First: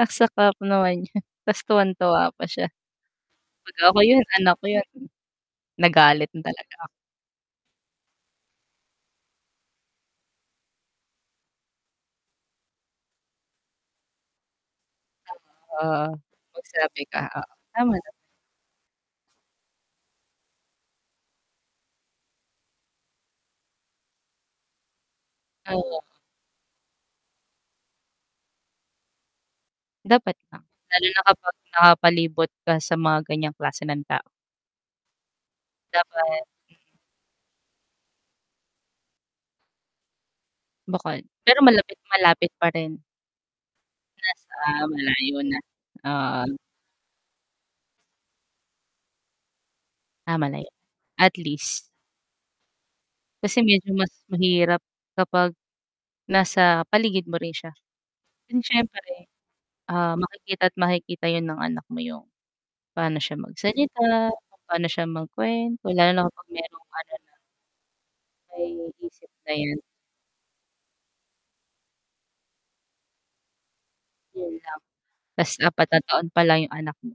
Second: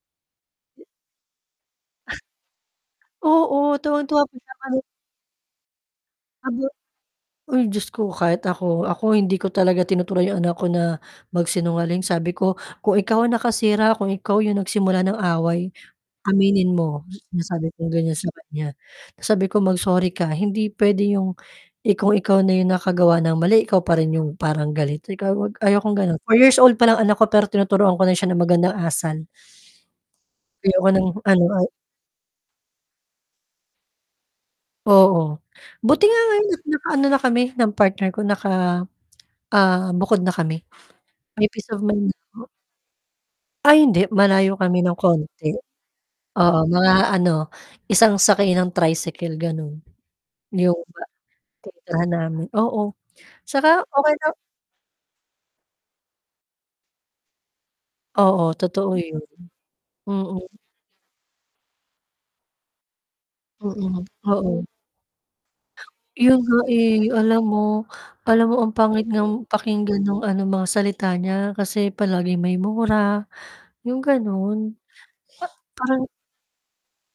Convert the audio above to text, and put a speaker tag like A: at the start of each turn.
A: Ang saklap naman nyan, 'tas tuwang-tuwa pa siya. 'Pag
B: Oo
A: ako
B: tuwang-tuwa
A: yun
B: pa siya
A: anak ko
B: kahit
A: yun nagalit na
B: kahit
A: talaga ako.
B: uy, Diyos ko! Kahit ako. Ako hindi ko talaga tinuturuan 'yong anak ko na magsinungaling. Sabi ko, "Kung ikaw ang nakasira, kung ikaw yung nagsimula ng away,
A: Oo,
B: aminin
A: magsabi
B: mo,"
A: ka
B: na
A: oo
B: sabi kong
A: tama naman.
B: ganyan sa kanya. Sabi ko, "Mag-sorry ka, hindi puwede 'yong kung ikaw na yung nakagawa ng mali, ikaw pa rin yung parang galit." Sabi ko, "Ayokong
A: Oo.
B: ganon." 4 years old palang anak ko pero tinuturuan ko na siya ng magandang asal.
A: Dapat lang.
B: Ayoko
A: Lalo
B: ng
A: na
B: ano
A: kapag
B: ay
A: nakapalibot ka sa mga ganyang klase ng tao.
B: Oo. Buti nga
A: Dapat
B: ngayon naka-ano na kami ng partner ko, naka ah bukod na kami.
A: Bukod
B: May
A: pero
B: peace of
A: malapit
B: mind nako.
A: malapit pa rin?
B: Ay hindi!
A: Nasa
B: Malayo kami
A: ah
B: ng
A: malayo
B: konti.
A: na ah, oo.
B: Oo mga ano? Isang sakay ng tricycle ganon.
A: Ah malayo,
B: yung ba
A: at least.
B: tinitirhan namin. Oo
A: Kasi
B: tsaka
A: medyo
B: okay
A: mas
B: lang.
A: mahirap kapag nasa paligid mo rin siya.
B: Oo
A: 'Yun
B: totoo yun,
A: siyempre ah
B: mhm.
A: makikita at makikita yun ng anak mo yung pano siya
B: Mhm,
A: magsalita, kung
B: oo.
A: pano siya magkuwento. Lalo na
B: Yun
A: kapag
B: nga
A: merong
B: eh,
A: ano na?
B: alam mo alam mo?
A: May
B: Ang pangit
A: isip
B: ngang
A: na yan.
B: pakinggan nung ano? Mga salita niya kasi palaging may mura yung
A: 'Yon
B: ganun.
A: lang, 'tas
B: [unintelligible]
A: 4 na
B: Parang
A: taon pa lang yung anak mo.